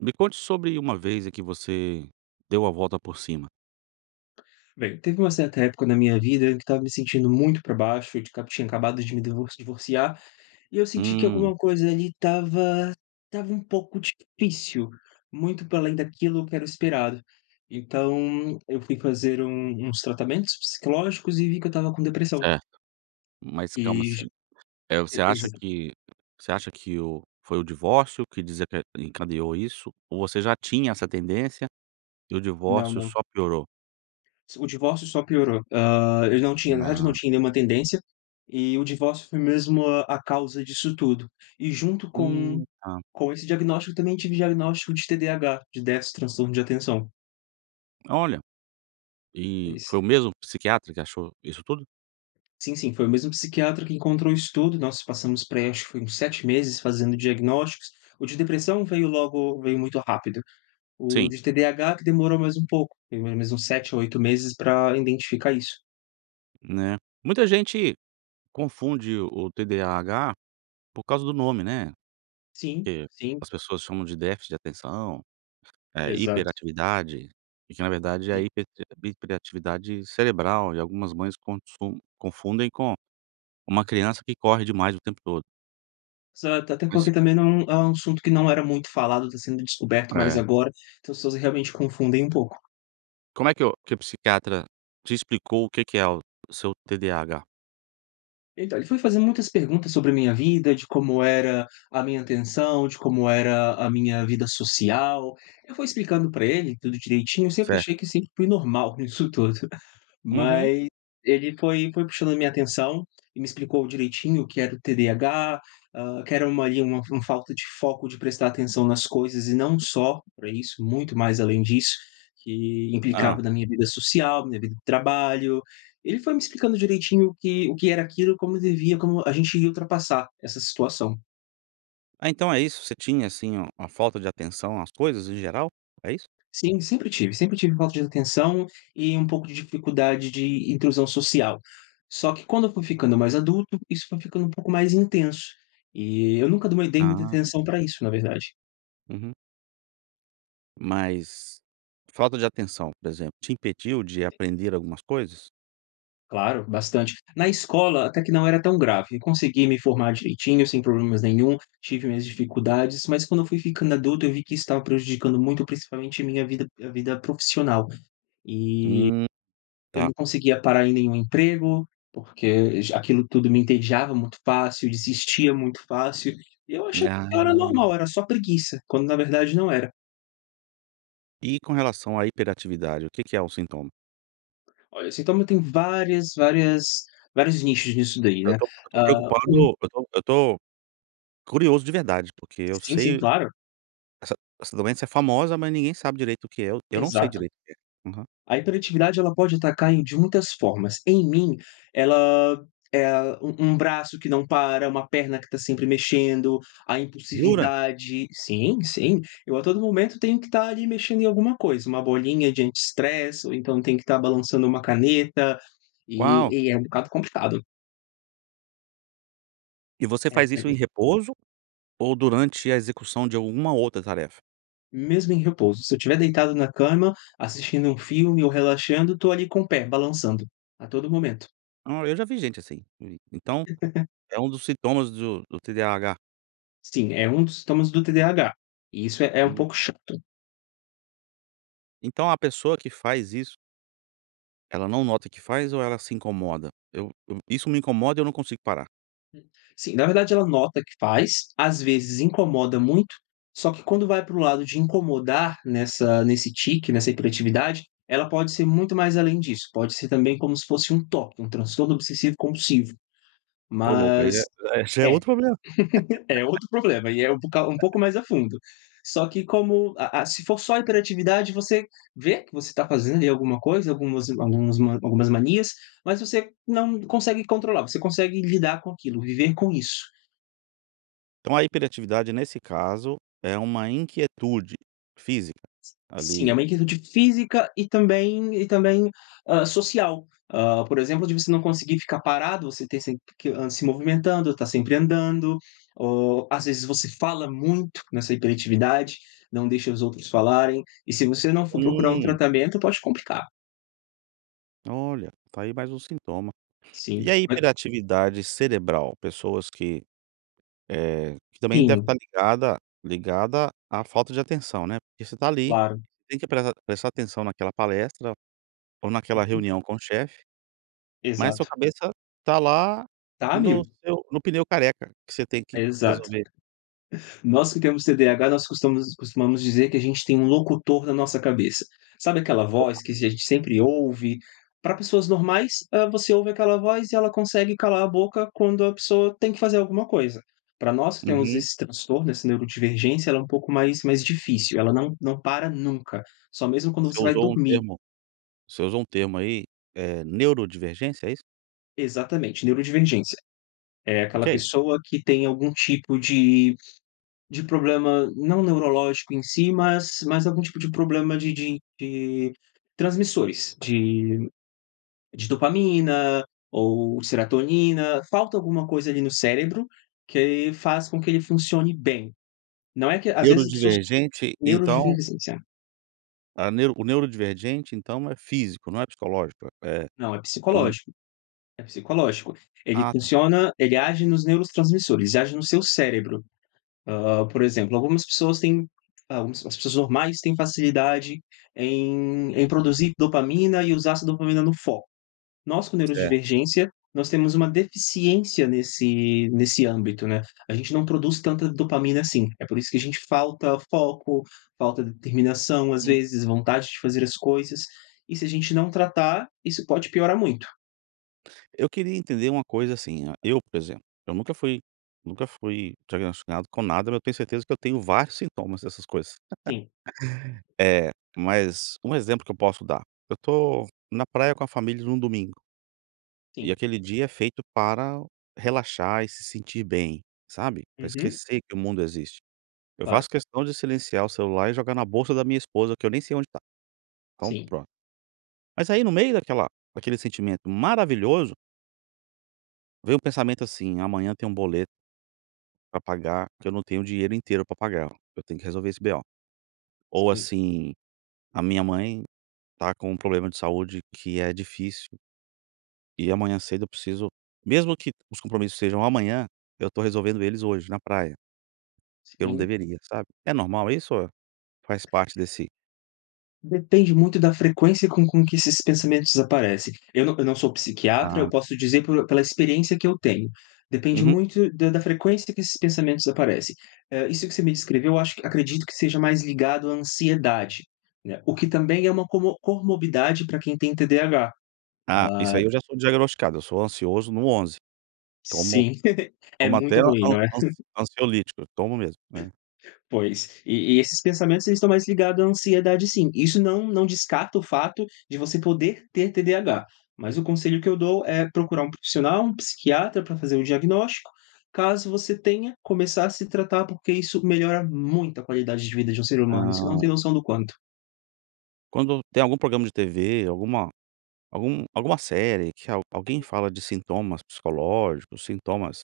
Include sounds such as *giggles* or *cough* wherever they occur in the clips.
Me conte sobre uma vez em que você deu a volta por cima. Bem, teve um certa época na minha vida em que eu estava me sentindo muito pra baixo e de cab tinha acabado de me divor divorciar e eu senti que Hum. alguma coisa ali estava estava um pouco difícil, muito para além daquilo que era o esperado, então, eu fui fazer um uns tratamentos psicológicos e vi que eu estava com depressão Certo. Mas e como ju assim? Eh, e você exa acha que você acha que o foi o divórcio que deseca encadeou isso, ou você já tinha essa tendência e o Não, divórcio não. só piorou? S o divórcio só piorou, hã, eu não tinha nada, não Ah. tinha nenhuma tendência e o divórcio foi mesmo a causa disso tudo. E junto com Hum, tá. com esse diagnóstico eu também tive diagnóstico de TDAH, de déficit transtorno de atenção. Olha! E Foi foi s o mesmo psiquiatra que achou isso tudo? Sim, sim. Foi o mesmo psiquiatra que encontrou isso tudo, nós passamos por aí, acho que foi uns 7 meses fazendo diagnósticos, o de depressão veio logo veio muito rápido. O Sim. de TDAH que demorou mais um pouco, demorou mais uns 7 ou 8 meses pra identificar isso. Né, muita gente confunde o TDAH por causa do nome, né? Sim, Que sim. as pessoas chamam de déficit de atenção, eh, Exato. hiperatividade e que na verdade é a E. hipertivi hiperatividade cerebral e algumas mães contsun confundem com uma criança que corre demais o tempo todo. Exato. Até Mas porque também, não é um assunto que não era muito falado, tá sendo descoberto mais É. agora, então, se usa realmente confundem um pouco. Como é que o que o psiquiatra te explicou o que que é o seu TDAH? Então, ele foi fazendo muitas perguntas sobre a minha vida, de como era a minha atenção, de como era a minha vida social. Eu fui explicando pra ele tudo direitinho, sempre Certo. achei que sempre fui normal nisso tudo. Ah, Uhum. mas ele foi foi puxando a minha atenção e me explicou direitinho o que era o TDAH, hã, que era uma ali, uma uma falta de foco, de prestar atenção nas coisas e não só pra isso, muito mais além disso, que Hã. implicava na minha vida social, na minha vida de trabalho. E ele foi me explicando direitinho o que o que era aquilo e como devia como a gente ia ultrapassar essa situação. Ah, então é isso, você tinha assim um uma falta de atenção às coisas em geral, é isso? Sim, sempre tive. Sempre tive falta de atenção e um pouco de dificuldade de inclusão social, só que quando eu fui ficando mais adulto, isso foi ficando um pouco mais intenso, e eu nunca de uma dei muita Ah. atenção pra isso, na verdade. Uhum. Mas, falta de atenção, por exemplo, te impediu de aprender algumas coisas? Claro, bastante. Na escola até que não era tão grave, eu consegui me formar direitinho, sem problemas nenhum, tive minhas dificuldades, mas quando eu fui ficando adulto, eu vi que isso estava prejudicando muito, principalmente a minha vida a vida profissional, e Hum, eu tá. não conseguia parar em nenhum emprego, porque já aquilo tudo me entediava muito fácil, eu desistia muito fácil. E eu achava que eu Ah. era normal, era só preguiça, quando na verdade não era. E com relação à hiperatividade, o que que é o sintoma? Olha, sintoma tem várias várias vários nichos disso daí, Eu né, estou eu estou hã, preocupado um eu estou eu estou curioso de verdade, porque eu Sim, sim, sei claro. essa essa doença é famosa, mas ninguém sabe direito o que é, eu eu não sei Exato. direito o que é. Aham. A hiperatividade ela pode atacar em de muitas formas. Em mim, ela eh, um um braço que não para, uma perna que está sempre mexendo, a Jura? impulsividade sim, sim, eu a todo momento tenho que estar ali mexendo em alguma coisa, uma bolinha de anti-stress ou então tem que estar balançando uma caneta, Uau. e e é um bocado complicado. E você É faz é isso em mesmo. repouso ou durante a execução de alguma outra tarefa? Mesmo em repouso, se eu estiver deitado na cama, assistindo um filme ou relaxando, tô ali com o pé, balançando, a todo momento. Ah, eu já vi gente assim. En então *laughs* é um dos sintomas do do TDAH? Sim, é um dos sintomas do TDAH, e isso é é um Hum. pouco chato. Então a pessoa que faz isso ela não nota que faz ou ela se incomoda? Eu eu isso me incomoda eu não consigo parar. Hum, sim, na verdade ela nota que faz, às vezes incomoda muito, só que quando vai para o lado de incomodar nessa nesse tique, nessa hiperatividade, ela pode ser muito mais além disso, pode ser também como se fosse um TOC, um Transtorno Obsessivo Compulsivo. Ô louco, aí Mas, é é já é é, outro problema. *chuckles* é outro problema e é um pou um pouco *laughs* mais a fundo. Só que como a a se for só a hiperatividade você vê, que você tá fazendo aí alguma coisa, algumas alguns algumas manias, mas você não consegue controlar, você consegue lidar com aquilo, viver com isso. Então a hiperatividade nesse caso é uma inquietude física Sim, é ali uma inquietude física e também e também, hã, social. Hã, por exemplo, de você não conseguir ficar parado, você ter sempre que, hã, se movimentando, tá sempre andando ou às vezes você fala muito nessa hiperatividade, não deixa os outros falarem. E se você não for procurar um Hum. tratamento, pode complicar. Olha, tá aí mais um sintoma. Sim, E a ma hiperatividade cerebral? Pessoas que, eh, que também deve Sim. estar ligada ligada à falta de atenção, né. Porque você tá ali, Claro. tem que prea prestar atenção naquela palestra, ou naquela Uhum. reunião com o chefe, mas a sua Exato. cabeça tá lá Tá a no mil. seu no pneu careca que você tem que Exato. resolver. Nós que temos TDAH, nós costumas costumamos dizer que a gente tem um locutor na nossa cabeça. Sabe aquela Opa. voz que a gente sempre ouve, pra pessoas normais, hã, você ouve aquela voz e ela consegue calar a boca quando a pessoa tem que fazer alguma coisa. Pra nós que temos Uhum. esse transtorno, esse neurodivergência, ela é pouco mais mais difícil. Ela não não para nunca, só mesmo quando Você você vai usou um dormir. termo você usou um termo aí, é neurodivergência, é isso? Exatamente, neurodivergência. É O aquela que é isso? pessoa que tem algum tipo de de problema, não neurológico em si, mas mas algum tipo de problema de de de transmissores, de de dopamina ou serotonina. Falta alguma coisa ali no cérebro que faz com que ele funcione bem. Não é que às vezes as pessoas Neurodivergente então neurodivergência. a neuro o neurodivergente então é físico, não é psicológico? É Não, é é um psicológico, é psicológico. Ele Ah, tá. funciona ele age nos neurotransmissores, ele age no seu cérebro. Hã, por exemplo, algumas pessoas têm, hã, umas ps as pessoas normais têm facilidade em em produzir dopamina e usar essa dopamina no foco. Nós com Certo. neurodivergência, nós temos uma deficiência nesse nesse âmbito, né, a gente não produz tanta dopamina assim. É por isso que a gente falta foco, falta determinação, às Hum. vezes vontade de fazer as coisas e se a gente não tratar, isso pode piorar muito. Eu queria entender uma coisa assim, eu, por exemplo, eu nunca fui nunca fui diagnosticado com nada, mas eu tenho certeza que eu tenho vários sintomas dessas coisas, Sim. *laughs* eh, mas, um exemplo que eu posso dar, eu estou na praia, com a família, num domingo e Sim. aquele dia é feito para relaxar e se sentir bem, sabe, pra Uhum. esquecer que o mundo existe. Eu Claro. faço questão de silenciar o celular e jogar na bolsa da minha esposa que eu nem sei onde tá, então, Sim. pronto. Mas, aí, no meio daquela daquele sentimento maravilhoso vem um pensamento, assim, amanhã tem um boleto pra pagar, que eu não tenho o dinheiro inteiro pra pagar, eu tenho que resolver esse BO, ou, Sim. assim, a minha mãe tá com um problema de saúde que é difícil e amanhã cedo eu preciso mesmo que os compromissos sejam amanhã, eu tô resolvendo eles hoje na praia. Eu não Sim. deveria, sabe. É normal isso? Ou faz parte desse Depende muito da frequência com com que esses pensamentos aparecem. Eu não eu não sou psiquiatra, eu Ah. posso dizer pelo pela experiência que eu tenho, depende Uhum. muito da da frequência que esses pensamentos aparecem. Hã, isso que você me descreveu eu acho acredito que seja mais ligado à ansiedade, né, o que também é uma como comorbidade para quem tem TDAH, Ah, ai. isso aí eu já sou diagnosticado, eu sou ansioso no 11. Tomo Sim, *giggles* é tomo até muito an ruim, an não é? ansi *giggles* ansiolítico, eu tomo mesmo, né. Pois, e e esses pensamentos eles estão mais ligados à ansiedade, sim, isso não não descarta o fato de você poder ter TDAH. Mas o conselho que eu dou, é procurar um profissional, um psiquiatra pra fazer um diagnóstico, caso você tenha, começar a se tratar porque isso melhora muito a qualidade de vida de um ser humano, você não Ah. tem noção do quanto. Quando tem algum programa de TV alguma algum alguma série que al alguém fala de sintomas psicológicos, sintomas,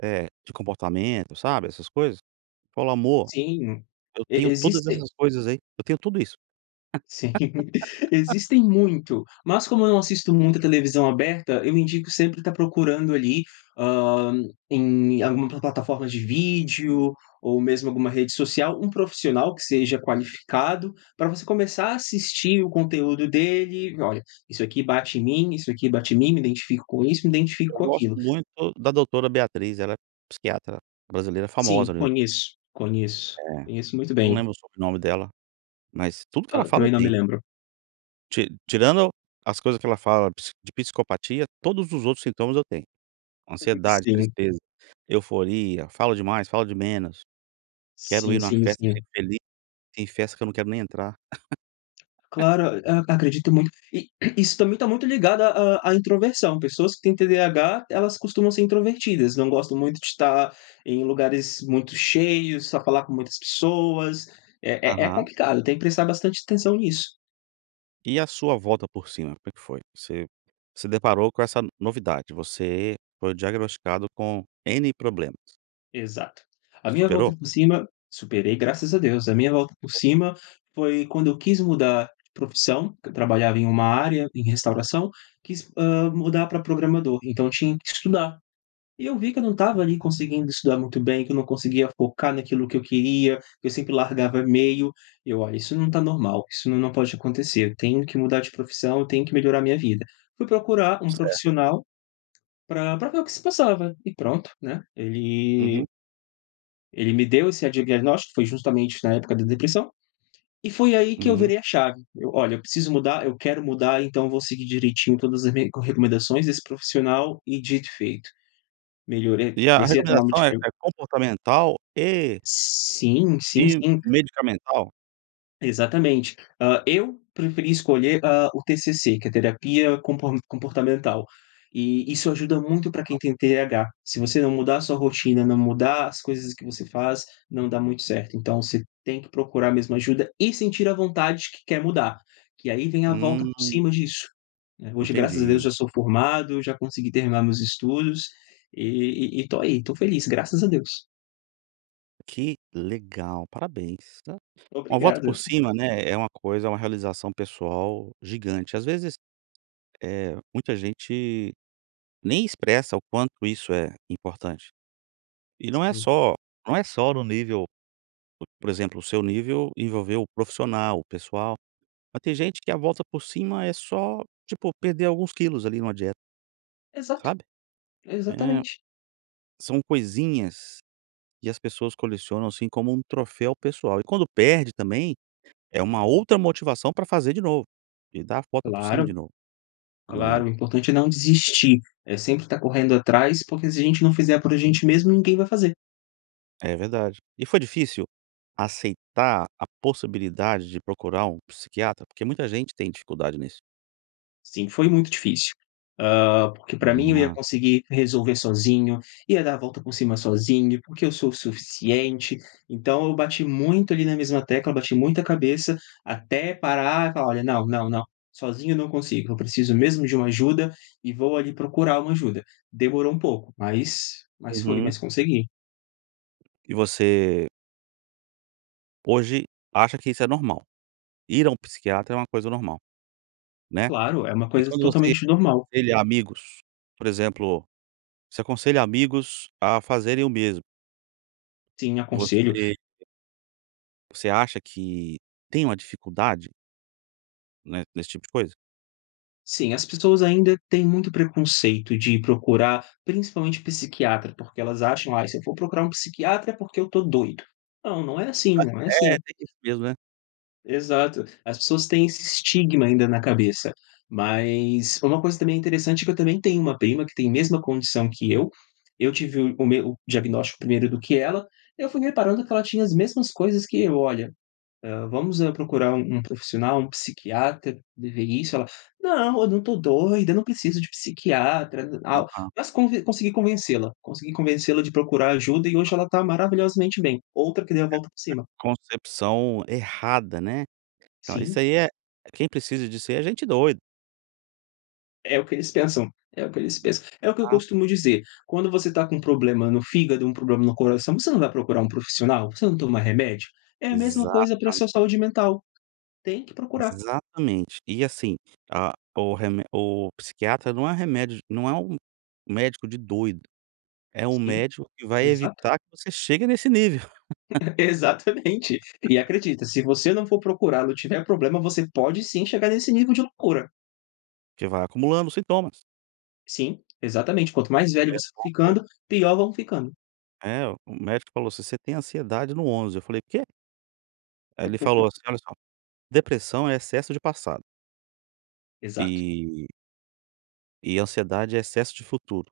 eh, de comportamento, sabe, essas coisas? Falo: "Amor, Sim. eu E tenho todas existem essas coisas aí, eu tenho tudo isso." Sim. *laughs* *laughs* Existem muito, mas como eu não assisto muito a televisão aberta, eu indico sempre estar procurando ali, hã, em alguma plataforma de vídeo ou mesmo alguma rede social, um profissional que seja qualificado, para você começar a assistir o conteúdo dele e: "Olha, isso aqui bate em mim, isso aqui bate em mim, me identifico com isso, me identifico Eu com gosto aquilo.". muito da doutora Beatriz, ela é psiquiatra, brasileira, Sim, famosa no YouTube. conheço, conheço. É. Conheço muito Eu não bem. lembro o sobrenome dela, mas tudo que ela Hã, fala eu também não me tenho. lembro. Ti tirando as coisas que ela fala psi de psicopatia, todos os outros sintomas eu tenho: *unintelligible* ansiedade, sim. tristeza, euforia, fala demais, fala de menos, quero ir Sim, numa sim, festa, sim. chego feliz, tem festa que eu não quero nem entrar. *laughs* Claro. A acredito muito. E isso também está muito ligado à à à introversão, pessoas que têm TDAH, elas costumam ser introvertidas, não gostam muito de estar em lugares muito cheios, só falar com muitas pessoas, é é é Aham. complicado, tem que prestar bastante atenção nisso. E a sua volta por cima, como é que foi? Você se deparou com essa novidade, você foi diagnosticado com "N" problemas. Exato. A minha volta Superou? por cima superei graças a Deus, a minha volta por *unintelligible* cima foi quando eu quis mudar de profissão, que eu trabalhava em uma área, em restauração, quis, hã, mudar para programador, então eu tinha que estudar. E eu vi que eu não estava ali conseguindo estudar muito bem, que eu não conseguia focar naquilo que eu queria, que eu sempre largava meio, eu: "Olha, isso não está normal, isso não não pode acontecer, eu tenho que mudar de profissão, eu tenho que melhorar a minha vida". Fui procurar um Certo. profissional, para para ver o que se passava e pronto, né, Uhum. ele ele me deu esse a diagnóstico, foi justamente na época da depressão, e foi aí que eu Uhum. virei a chave, eu: "Olha, eu preciso mudar, eu quero mudar, então vou seguir direitinho todas as me recomendações desse profissional", e dito e feito, melhorei. E a a Comecei a tomar recomendação é medicamen é comportamental e Sim, sim, e sim. medicamental? Exatamente. Hã, eu preferi escolher, hã, o TCC, que é terapia compo comportamental e e isso ajuda muito para quem *unintelligible* tem TH. Se você não mudar a sua rotina, não mudar as coisas que você faz, não dá muito certo, então você tem que procurar mesmo ajuda e sentir a vontade que quer mudar, que aí vem a volta por Hum. cima disso, né. Hoje graças a Deus Entendi. eu já sou formado, já consegui terminar meus estudos e e e estou aí, estou feliz, graças a Deus. Que legal, parabéns, tá. Uma volta Obrigado. por cima, né, é uma coisa, é uma realização pessoal gigante. Ás vezes, eh, muita gente nem expressa o quanto isso é importante. E não é Sim. só não é só no nível, por por exemplo, o seu nível envolveu o profissional, o pessoal. Mas tem gente que a volta por cima é só, tipo, perder alguns quilos ali numa dieta. Exato, Sabe? É. exatamente. São coisinhas que as pessoas colecionam assim, como um troféu pessoal. E quando perde também, é uma outra motivação pra fazer de novo. E dar a volta por cima de Claro, novo, né. claro. O importante é não desistir. É sempre tá correndo atrás, porque se a gente não fizer por a gente mesmo, ninguém vai fazer. É verdade. E foi difícil aceitar a possibilidade de procurar um psiquiatra? Porque muita gente tem dificuldade nisso. Sim, foi muito difícil, hã. Porque pra mim eu ia Ah. conseguir resolver sozinho, ia dar a volta por cima sozinho, porque eu sou o suficiente. Então eu bati muito ali na mesma tecla, bati muita a cabeça, até parar e falar: "Olha, não, não, não, sozinho eu não consigo. Eu preciso mesmo de uma ajuda e vou ali procurar uma ajuda". Demorou um pouco, mas mas foi, Uhum. mas consegui. E você hoje acha que isso é normal? Ir a um psiquiatra é uma coisa normal, né, Claro, é uma e coisa quando você totalmente normal. aconselha amigos, por exemplo, você aconselha amigos a fazerem o mesmo. Sim, aconselho. Você você, acha que tem uma dificuldade né, nesse tipo de coisa? Sim, as pessoas ainda têm muito preconceito de ir procurar, principalmente psiquiatra, porque elas acham "Ai, se eu for procurar um psiquiatra é porque eu tô doido". Não, não é assim, Ah, não é é, assim. tem isso mesmo, né? Exato. As pessoas têm esse estigma ainda na cabeça. Mas uma coisa também é interessante é que eu também tenho uma prima que tem mesma condição que eu. Eu tive o o meu o diagnóstico primeiro do que ela, eu fui reparando que ela tinha as mesmas coisas que eu, olha, hã, vamos, eh, procurar um um profissional, um psiquiatra, de ver isso, ela: "Não, eu não tô doida, eu não preciso de psiquiatra", tal, Aham. mas conv consegui convencê-la, consegui convencê-la de procurar ajuda e hoje ela tá maravilhosamente bem, outra que deu a A volta por cima. a concepção errada, né? Então, isso Sim. aí é quem precisa disso ai é gente doido. É o que eles pensam, é o que eles pensam. É o que eu Ah. costumo dizer, quando você tá com um problema no fígado, um problema no coração, você não vai procurar um profissional? Você não toma remédio? É a mesma coisa para a Exatam sua saúde mental, tem que procurar. Exatamente, e assim a o remé o psiquiatra não é remédio não é um médico de doido, é um Sim, médico que vai exato. evitar que você chegue nesse nível. *chuckles* Exatamente. E acredita, se você não for procurá-lo e tiver problema você pode sim chegar nesse nível de loucura. Que vai acumulando os sintomas. Sim, exatamente, quanto mais velho Daí a você for pouco ficando, pior vão ficando. É, o médico falou: "Você tem ansiedade no 11", eu falei: "O quê?". Aí ele falou *chuckles* assim: "Olha só, depressão é excesso de passado" Exato. "e" "e ansiedade é excesso de futuro.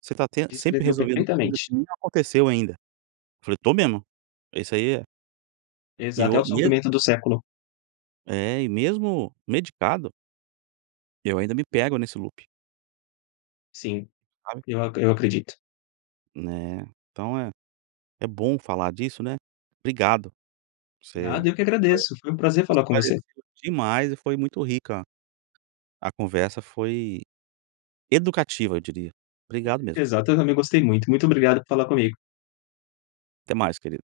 Você tá ten sempre Descreveu resolvendo coisa perfeitamente. que nem aconteceu ainda", eu falei: "Eu tô mesmo", falei: "Isso aí é" E Exato, é o o mesmo sofrimento do século. É, e mesmo medicado eu ainda me pego nesse loop. Sim, Sabe? eu acre eu acredito. Né, então é é bom falar disso, né. Obrigado! Você Nada, eu que agradeço, foi um prazer falar com você. esclareceu demais e foi muito rica a conversa, foi educativa, eu diria. Obrigado mesmo. Exato, eu também gostei muito. Muito obrigado por falar comigo. Até mais, querido.